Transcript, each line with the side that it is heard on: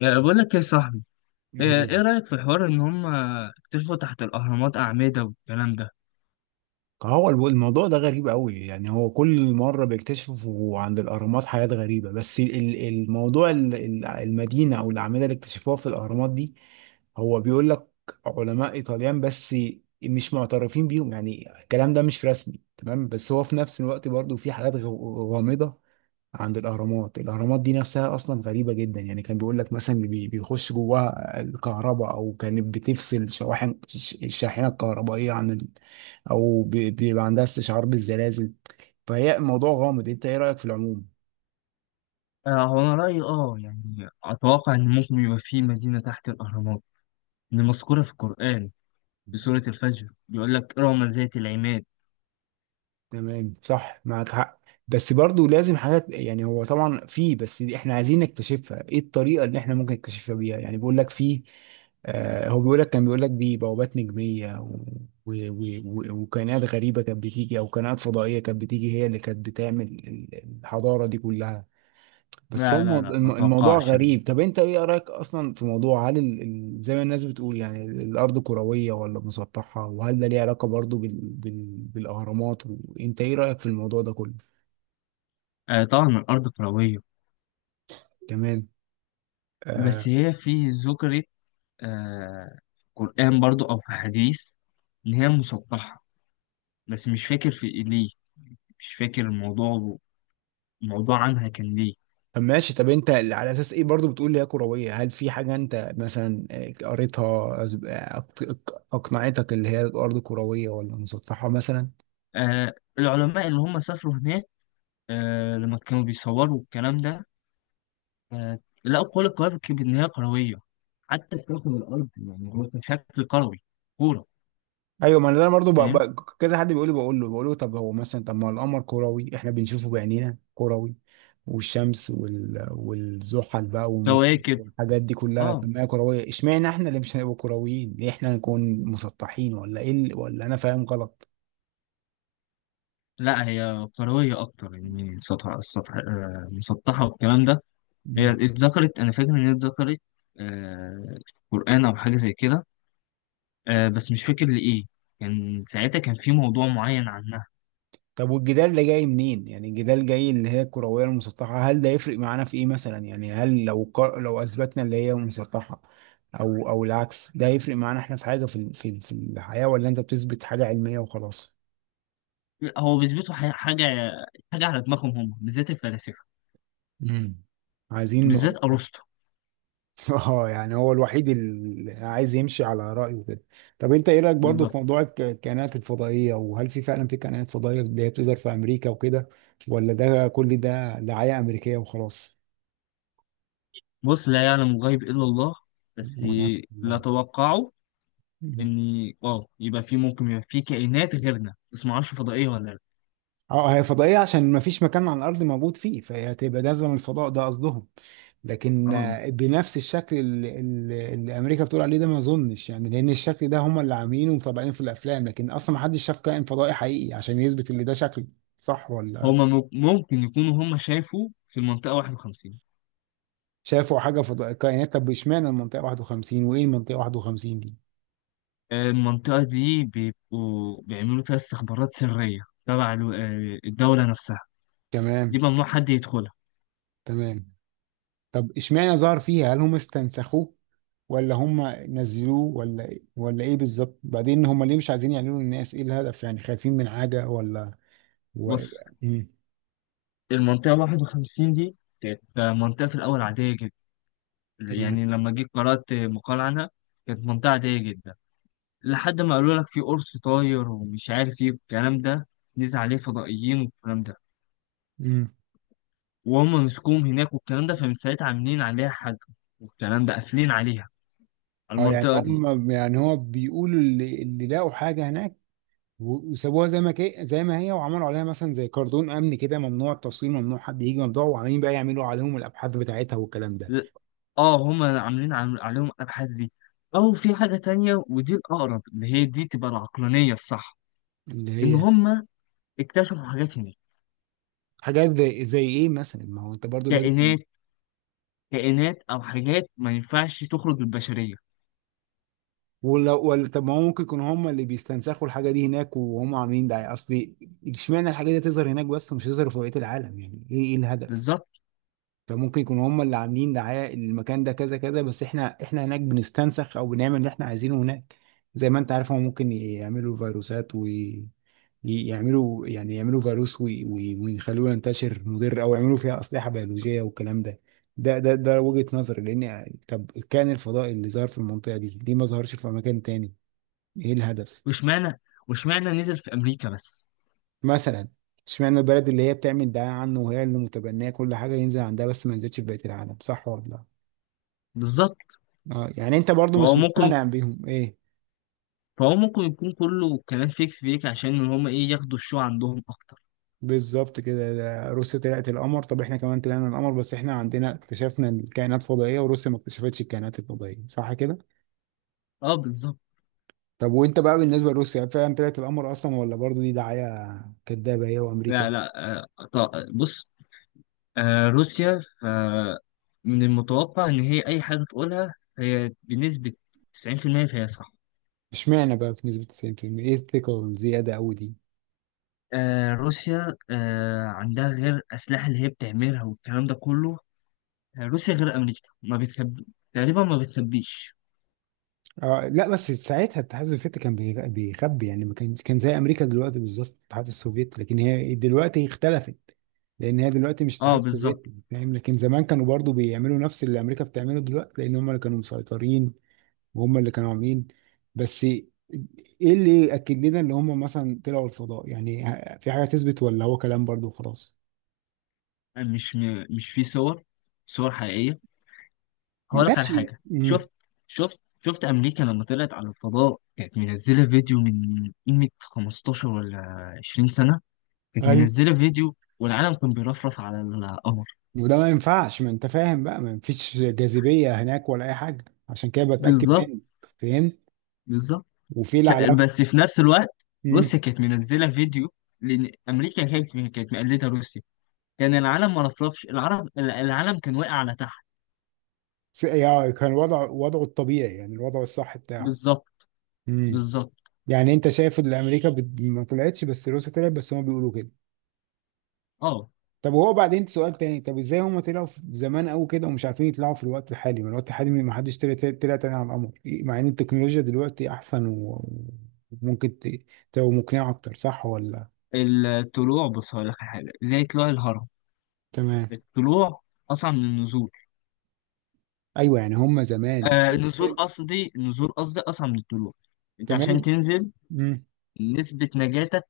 left: يعني بقول لك يا صاحبي. ايه
right: مم.
left: إيه رأيك في حوار ان هم اكتشفوا تحت الاهرامات اعمدة والكلام ده؟
right: هو الموضوع ده غريب قوي. يعني هو كل مرة بيكتشفوا عند الأهرامات حاجات غريبة، بس الموضوع المدينة أو الأعمدة اللي اكتشفوها في الأهرامات دي، هو بيقول لك علماء إيطاليان بس مش معترفين بيهم، يعني الكلام ده مش رسمي تمام، بس هو في نفس الوقت برضو في حاجات غامضة عند الأهرامات. الأهرامات دي نفسها أصلا غريبة جدا، يعني كان بيقول لك مثلا بيخش جواها الكهرباء، أو كانت بتفصل شواحن الشاحنة الكهربائية عن، او بيبقى عندها استشعار بالزلازل. فهي الموضوع غامض، انت ايه رأيك في العموم؟
left: آه، هو انا رأيي يعني اتوقع ان ممكن يبقى في مدينة تحت الاهرامات اللي مذكورة في القرآن في سورة الفجر. بيقول لك رغم ذات العماد.
right: تمام، صح، معك حق. بس برضو لازم حاجات، يعني هو طبعا في، بس دي احنا عايزين نكتشفها. ايه الطريقة اللي احنا ممكن نكتشفها بيها؟ يعني بيقول لك في. آه، هو بيقول لك كان بيقول لك دي بوابات نجمية، وكائنات غريبة كانت بتيجي، او كائنات فضائية كانت بتيجي، هي اللي كانت بتعمل الحضارة دي كلها. بس هو
left: لا لا لا ما
right: الموضوع
left: اتوقعش.
right: غريب. طب انت ايه رايك اصلا في موضوع هل زي ما الناس بتقول، يعني الارض كرويه ولا مسطحه؟ وهل ده ليه علاقه برضو بالاهرامات؟ وانت ايه رايك في الموضوع ده كله؟
left: آه طبعا الارض كروية.
right: تمام.
left: بس
right: آه...
left: هي في ذكرت، في القرآن برضو او في حديث، ان هي مسطحة. بس مش فاكر في إيه، ليه. مش فاكر الموضوع، الموضوع عنها كان ليه.
right: طب ماشي، طب انت على اساس ايه برضو بتقول لي هي كرويه؟ هل في حاجه انت مثلا قريتها، اقنعتك اللي هي الارض كرويه ولا مسطحه مثلا؟
left: آه، العلماء اللي هم سافروا هناك، لما كانوا بيصوروا الكلام ده آه لقوا كل الكواكب إن هي كروية. حتى كوكب الأرض يعني هو كان شكل كروي، كورة.
right: ايوه، ما انا برضه
left: فاهم؟
right: كذا حد بيقول لي، بقول له طب هو مثلا، طب ما القمر كروي احنا بنشوفه بعينينا كروي، والشمس والزحل بقى
left: كواكب.
right: والحاجات دي كلها،
left: اه
right: طب ما هي كرويه. اشمعنى احنا اللي مش هنبقى كرويين؟ ليه احنا هنكون مسطحين ولا ايه ولا انا فاهم غلط؟
left: لا هي كروية أكتر، يعني سطح السطح مسطحة والكلام ده. هي
right: مم.
left: اتذكرت، أنا فاكر إن هي اتذكرت في القرآن أو حاجة زي كده. بس مش فاكر لإيه. كان ساعتها كان في موضوع معين عنها.
right: طب والجدال ده جاي منين؟ يعني الجدال جاي اللي هي الكروية المسطحة، هل ده يفرق معانا في ايه مثلا؟ يعني هل لو اثبتنا اللي هي مسطحة، او العكس، ده هيفرق معانا احنا في حاجة في الحياة، ولا انت بتثبت حاجة علمية وخلاص؟
left: هو بيثبتوا حاجة على دماغهم، هم بالذات الفلاسفة،
right: امم عايزين م-
left: بالذات ارسطو.
right: اه، يعني هو الوحيد اللي عايز يمشي على رأيه كده. طب انت ايه رأيك برضه في
left: بالظبط.
right: موضوع الكائنات الفضائية؟ وهل في فعلا في كائنات فضائية اللي هي بتظهر في امريكا وكده، ولا ده كل ده دعاية امريكية وخلاص؟
left: بص، لا يعلم الغيب الا الله. بس
right: وانا
left: لا توقعوا ان اه يبقى في ممكن يبقى في كائنات غيرنا، بس ما اعرفش فضائيه ولا لا.
right: اه، هي فضائية عشان ما فيش مكان على الأرض موجود فيه، فهي هتبقى نازلة من الفضاء، ده قصدهم. لكن
left: أرض.
right: بنفس الشكل اللي أمريكا بتقول عليه ده، ما أظنش، يعني لأن الشكل ده هم اللي عاملينه ومطبقينه في الأفلام، لكن أصلا ما حدش شاف كائن فضائي حقيقي عشان يثبت اللي ده شكل. صح ولا؟
left: هما ممكن يكونوا هما شافوا في المنطقه 51.
right: شافوا حاجة فضائية، كائنات. طب إشمعنى المنطقة 51، وإيه المنطقة 51 دي؟
left: آه، المنطقه دي بيبقوا بيعملوا فيها استخبارات سريه تبع الدوله نفسها. دي
right: تمام.
left: ممنوع حد يدخلها.
right: تمام. طب إشمعنى ظهر فيها؟ هل هم استنسخوه ولا هم نزلوه، ولا ايه بالظبط؟ بعدين هم ليه مش عايزين يعلنوا للناس؟ ايه الهدف، يعني خايفين من حاجة ولا... و...
left: بص،
right: مم.
left: المنطقه 51 دي كانت منطقه في الاول عاديه جدا،
right: تمام.
left: يعني لما جيت قرات مقال عنها. كانت منطقه عاديه جدا، لحد ما قالوا لك في قرص طاير ومش عارف ايه والكلام ده، نزل عليه فضائيين والكلام ده،
right: مم.
left: وهم مسكوهم هناك والكلام ده، فمن ساعتها عاملين عليها حاجة والكلام ده، قافلين عليها
right: اه، يعني
left: المنطقة دي.
right: هم يعني هو بيقولوا اللي لقوا حاجة هناك، وسابوها زي ما هي، وعملوا عليها مثلا زي كاردون امن كده، ممنوع التصوير، ممنوع حد يجي، ممنوع، وعمالين بقى يعملوا عليهم الابحاث بتاعتها والكلام ده.
left: ل- اه هم عاملين عليهم الأبحاث دي، أو في حاجة تانية ودي الأقرب اللي هي دي تبقى العقلانية الصح،
right: اللي
left: إن
right: هي
left: هم اكتشفوا حاجات هناك.
right: حاجات زي ايه مثلا؟ ما هو انت برضو لازم.
left: كائنات كائنات أو حاجات ما ينفعش تخرج البشرية.
right: ولا طب ما هو ممكن يكونوا هم اللي بيستنسخوا الحاجه دي هناك، وهم عاملين ده اصل. اشمعنى الحاجه دي تظهر هناك بس ومش تظهر في بقيه العالم؟ يعني ايه، ايه الهدف؟
left: بالظبط.
right: فممكن يكونوا هم اللي عاملين دعايه المكان ده كذا كذا، بس احنا هناك بنستنسخ او بنعمل اللي احنا عايزينه هناك. زي ما انت عارف، هم ممكن يعملوا فيروسات، ويعملوا يعني يعملوا فيروس ويخلوه ينتشر مضر، او يعملوا فيها اسلحه بيولوجيه والكلام ده. ده ده ده وجهة نظري، لان طب كان الفضاء اللي ظهر في المنطقه دي ليه ما ظهرش في مكان تاني؟ ايه الهدف؟
left: واشمعنى واشمعنى نزل في أمريكا بس.
right: مثلا اشمعنى البلد اللي هي بتعمل دعاية عنه، وهي اللي متبنية كل حاجة، ينزل عندها بس ما ينزلش في بقية العالم؟ صح ولا لا؟
left: بالظبط.
right: اه، يعني انت برضو
left: وهو
right: مش
left: ممكن
right: مقتنع بيهم، ايه.
left: فهو ممكن يكون كله كلام فيك فيك عشان ان هم ايه ياخدوا الشو عندهم اكتر.
right: بالظبط كده. ده روسيا طلعت القمر، طب احنا كمان طلعنا القمر، بس احنا عندنا اكتشفنا الكائنات الفضائية وروسيا ما اكتشفتش الكائنات الفضائية، صح كده؟
left: اه بالظبط.
right: طب وانت بقى بالنسبة لروسيا، فعلا طلعت القمر اصلا ولا برضو دي دعاية كدابة هي وامريكا؟
left: لا لا بص. روسيا، من المتوقع ان هي اي حاجه تقولها هي بنسبه 90% فهي صح.
right: اشمعنى بقى في نسبة 90%؟ ايه الثقة الزيادة قوي دي؟
left: آه روسيا عندها غير الاسلحه اللي هي بتعملها والكلام ده كله. آه روسيا غير امريكا ما بتخبي، تقريبا ما بتخبيش.
right: آه لا، بس ساعتها الاتحاد السوفيتي كان بيخبي، يعني ما كان زي امريكا دلوقتي بالظبط، الاتحاد السوفيتي. لكن هي دلوقتي اختلفت، لان هي دلوقتي مش الاتحاد
left: اه بالظبط.
right: السوفيتي، فاهم؟ لكن زمان كانوا برضو بيعملوا نفس اللي امريكا بتعمله دلوقتي، لان هم اللي كانوا مسيطرين، وهم اللي كانوا عاملين. بس ايه اللي ياكد لنا ان هم مثلا طلعوا الفضاء؟ يعني في حاجه تثبت ولا هو كلام برضو وخلاص؟
left: آه، مش في صور، صور حقيقيه. هقول لك على
right: ماشي.
left: حاجة. شفت أمريكا لما طلعت على الفضاء كانت منزلة فيديو من قيمة 15 ولا 20 سنة، كانت
right: ايوه.
left: منزلة فيديو والعالم كان بيرفرف على القمر.
right: وده ما ينفعش، ما انت فاهم بقى ما فيش جاذبية هناك ولا اي حاجة، عشان كده بتأكد
left: بالظبط.
right: منك. فاهم.
left: بالظبط.
right: وفي
left: ش-
right: العلامة.
left: بس في نفس الوقت
right: امم
left: روسيا كانت منزلة فيديو، لأن أمريكا كانت مقلدة روسيا، كان العالم ما رفرفش، العالم كان واقع على تحت.
right: يعني كان وضع وضعه الطبيعي، يعني الوضع الصح بتاعه.
left: بالظبط.
right: امم
left: بالظبط.
right: يعني انت شايف ان امريكا ما طلعتش، بس روسيا طلعت، بس هما بيقولوا كده.
left: اه
right: طب وهو بعدين سؤال تاني، طب ازاي هما طلعوا في زمان قوي كده ومش عارفين يطلعوا في الوقت الحالي؟ ما الوقت الحالي ما حدش طلع، تاني على القمر إيه، مع ان التكنولوجيا دلوقتي احسن، وممكن تبقى مقنعة اكتر، صح ولا؟
left: الطلوع، بص هقول لك على حاجة زي طلوع الهرم.
right: تمام.
left: الطلوع أصعب من النزول.
right: ايوه، يعني هم زمان.
left: النزول، قصدي النزول، قصدي أصعب من الطلوع. أنت عشان
right: تمام.
left: تنزل
right: مم.
left: نسبة نجاتك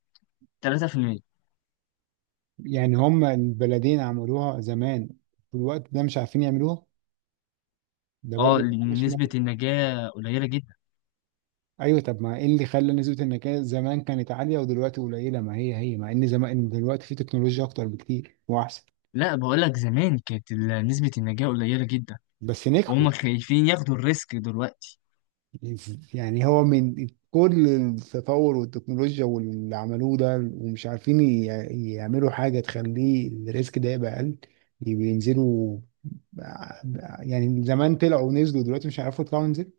left: 3%.
right: يعني هم البلدين عملوها زمان، في الوقت ده مش عارفين يعملوها. ده
left: أه
right: برضه
left: لأن
right: مش
left: نسبة
right: ممكن.
left: النجاة قليلة جدا.
right: ايوه، طب ما ايه اللي خلى نسبة النكاية زمان كانت عالية ودلوقتي قليلة؟ ما هي هي مع ان زمان دلوقتي في تكنولوجيا اكتر بكتير واحسن.
left: لا بقول لك، زمان كانت نسبة النجاة قليلة جدا،
right: بس نجحوا.
left: وهم خايفين ياخدوا الريسك دلوقتي.
right: يعني هو من كل التطور والتكنولوجيا واللي عملوه ده، ومش عارفين يعملوا حاجة تخليه الريسك ده يبقى اقل، يبقى ينزلوا. يعني زمان طلعوا ونزلوا، دلوقتي مش هيعرفوا يطلعوا ينزلوا.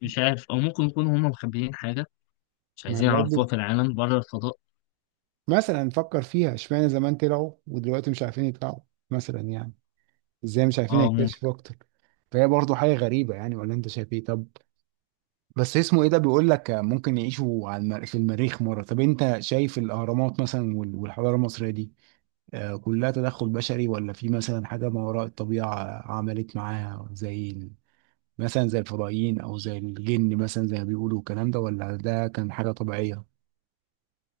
left: مش عارف، أو ممكن يكونوا هم مخبيين حاجة مش
right: ما
left: عايزين
right: برضه
left: يعرفوها في العالم بره الفضاء.
right: مثلا نفكر فيها، اشمعنى زمان طلعوا ودلوقتي مش عارفين يطلعوا؟ مثلا يعني ازاي مش عارفين
left: أه ممكن.
right: يكتشفوا اكتر؟ فهي برضه حاجة غريبة يعني، ولا انت شايف ايه؟ طب بس اسمه ايه، ده بيقول لك ممكن يعيشوا على في المريخ مرة. طب انت شايف الاهرامات مثلا والحضارة المصرية دي، كلها تدخل بشري، ولا في مثلا حاجة ما وراء الطبيعة عملت معاها، زي مثلا زي الفضائيين او زي الجن، مثلا زي ما بيقولوا الكلام ده، ولا ده كان حاجه طبيعيه؟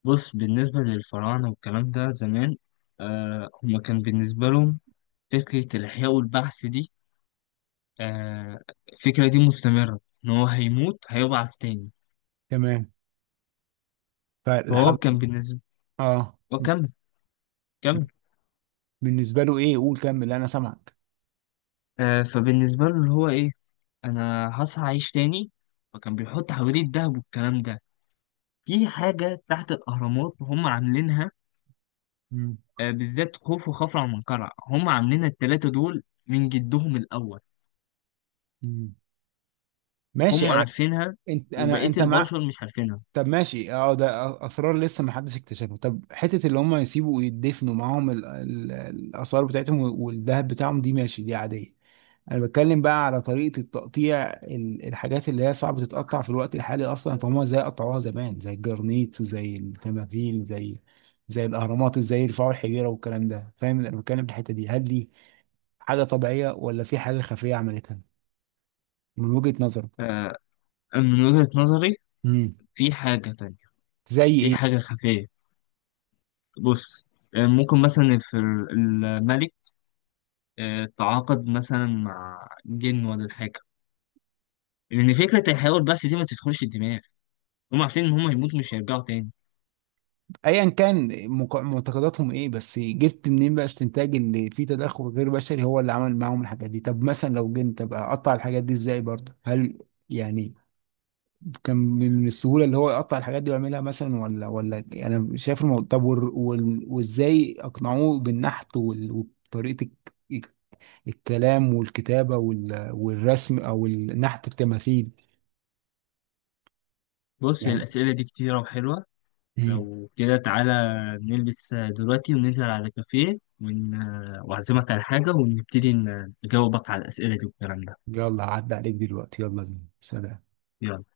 left: بص، بالنسبة للفراعنة والكلام ده زمان، هم كان بالنسبة لهم فكرة الإحياء والبعث دي، آه، الفكرة دي مستمرة إن هو هيموت هيبعث تاني.
right: تمام،
left: فهو
right: فالحاجه.
left: كان بالنسبة.
right: اه،
left: وكمل كمل.
right: بالنسبه له ايه؟ قول كمل، انا سامعك.
left: فبالنسبة له اللي هو إيه، أنا هصحى أعيش تاني، فكان بيحط حواليه الدهب والكلام ده. في حاجة تحت الأهرامات هم عاملينها،
right: مم.
left: بالذات خوف وخفرع ومنقرع، هم عاملينها التلاتة دول من جدهم الأول.
right: مم.
left: هم
right: ماشي. انا
left: عارفينها
right: انت انا
left: وبقية
right: انت مع.
left: البشر مش عارفينها.
right: طب ماشي، اه، ده اسرار لسه ما حدش اكتشفها. طب حته اللي هم يسيبوا ويدفنوا معاهم الاثار بتاعتهم والذهب بتاعهم دي، ماشي، دي عاديه. انا بتكلم بقى على طريقه التقطيع، الحاجات اللي هي صعب تتقطع في الوقت الحالي اصلا، فهم ازاي قطعوها زمان؟ زي الجرانيت وزي التماثيل، زي الاهرامات، ازاي يرفعوا الحجيره والكلام ده، فاهم؟ انا بتكلم في الحته دي، هل دي حاجه طبيعيه ولا في حاجه خفيه عملتها، من وجهه نظرك؟
left: آه، من وجهة نظري
right: امم
left: في حاجة تانية،
right: زي
left: في
right: ايه؟
left: حاجة خفية. بص، ممكن مثلا في الملك تعاقد مثلا مع جن ولا حاجة، لأن فكرة الحيوان بس دي ما تدخلش الدماغ. هم عارفين إن هم هيموتوا مش هيرجعوا تاني.
right: ايا كان معتقداتهم ايه، بس جبت منين بقى استنتاج اللي فيه تدخل غير بشري هو اللي عمل معاهم الحاجات دي؟ طب مثلا لو جيت، طب اقطع الحاجات دي ازاي برضه؟ هل يعني كان من السهوله اللي هو يقطع الحاجات دي ويعملها مثلا ولا يعني انا شايف الموضوع. طب وازاي اقنعوه بالنحت وطريقه الك- الكلام والكتابه والرسم او النحت التماثيل،
left: بص،
right: يعني.
left: الأسئلة دي كتيرة وحلوة.
right: مم.
left: لو كده تعالى نلبس دلوقتي وننزل على كافيه وأعزمك على حاجة ونبتدي نجاوبك على الأسئلة دي والكلام ده.
right: يلا عدى عليك دلوقتي، يلا بينا، سلام.
left: يلا.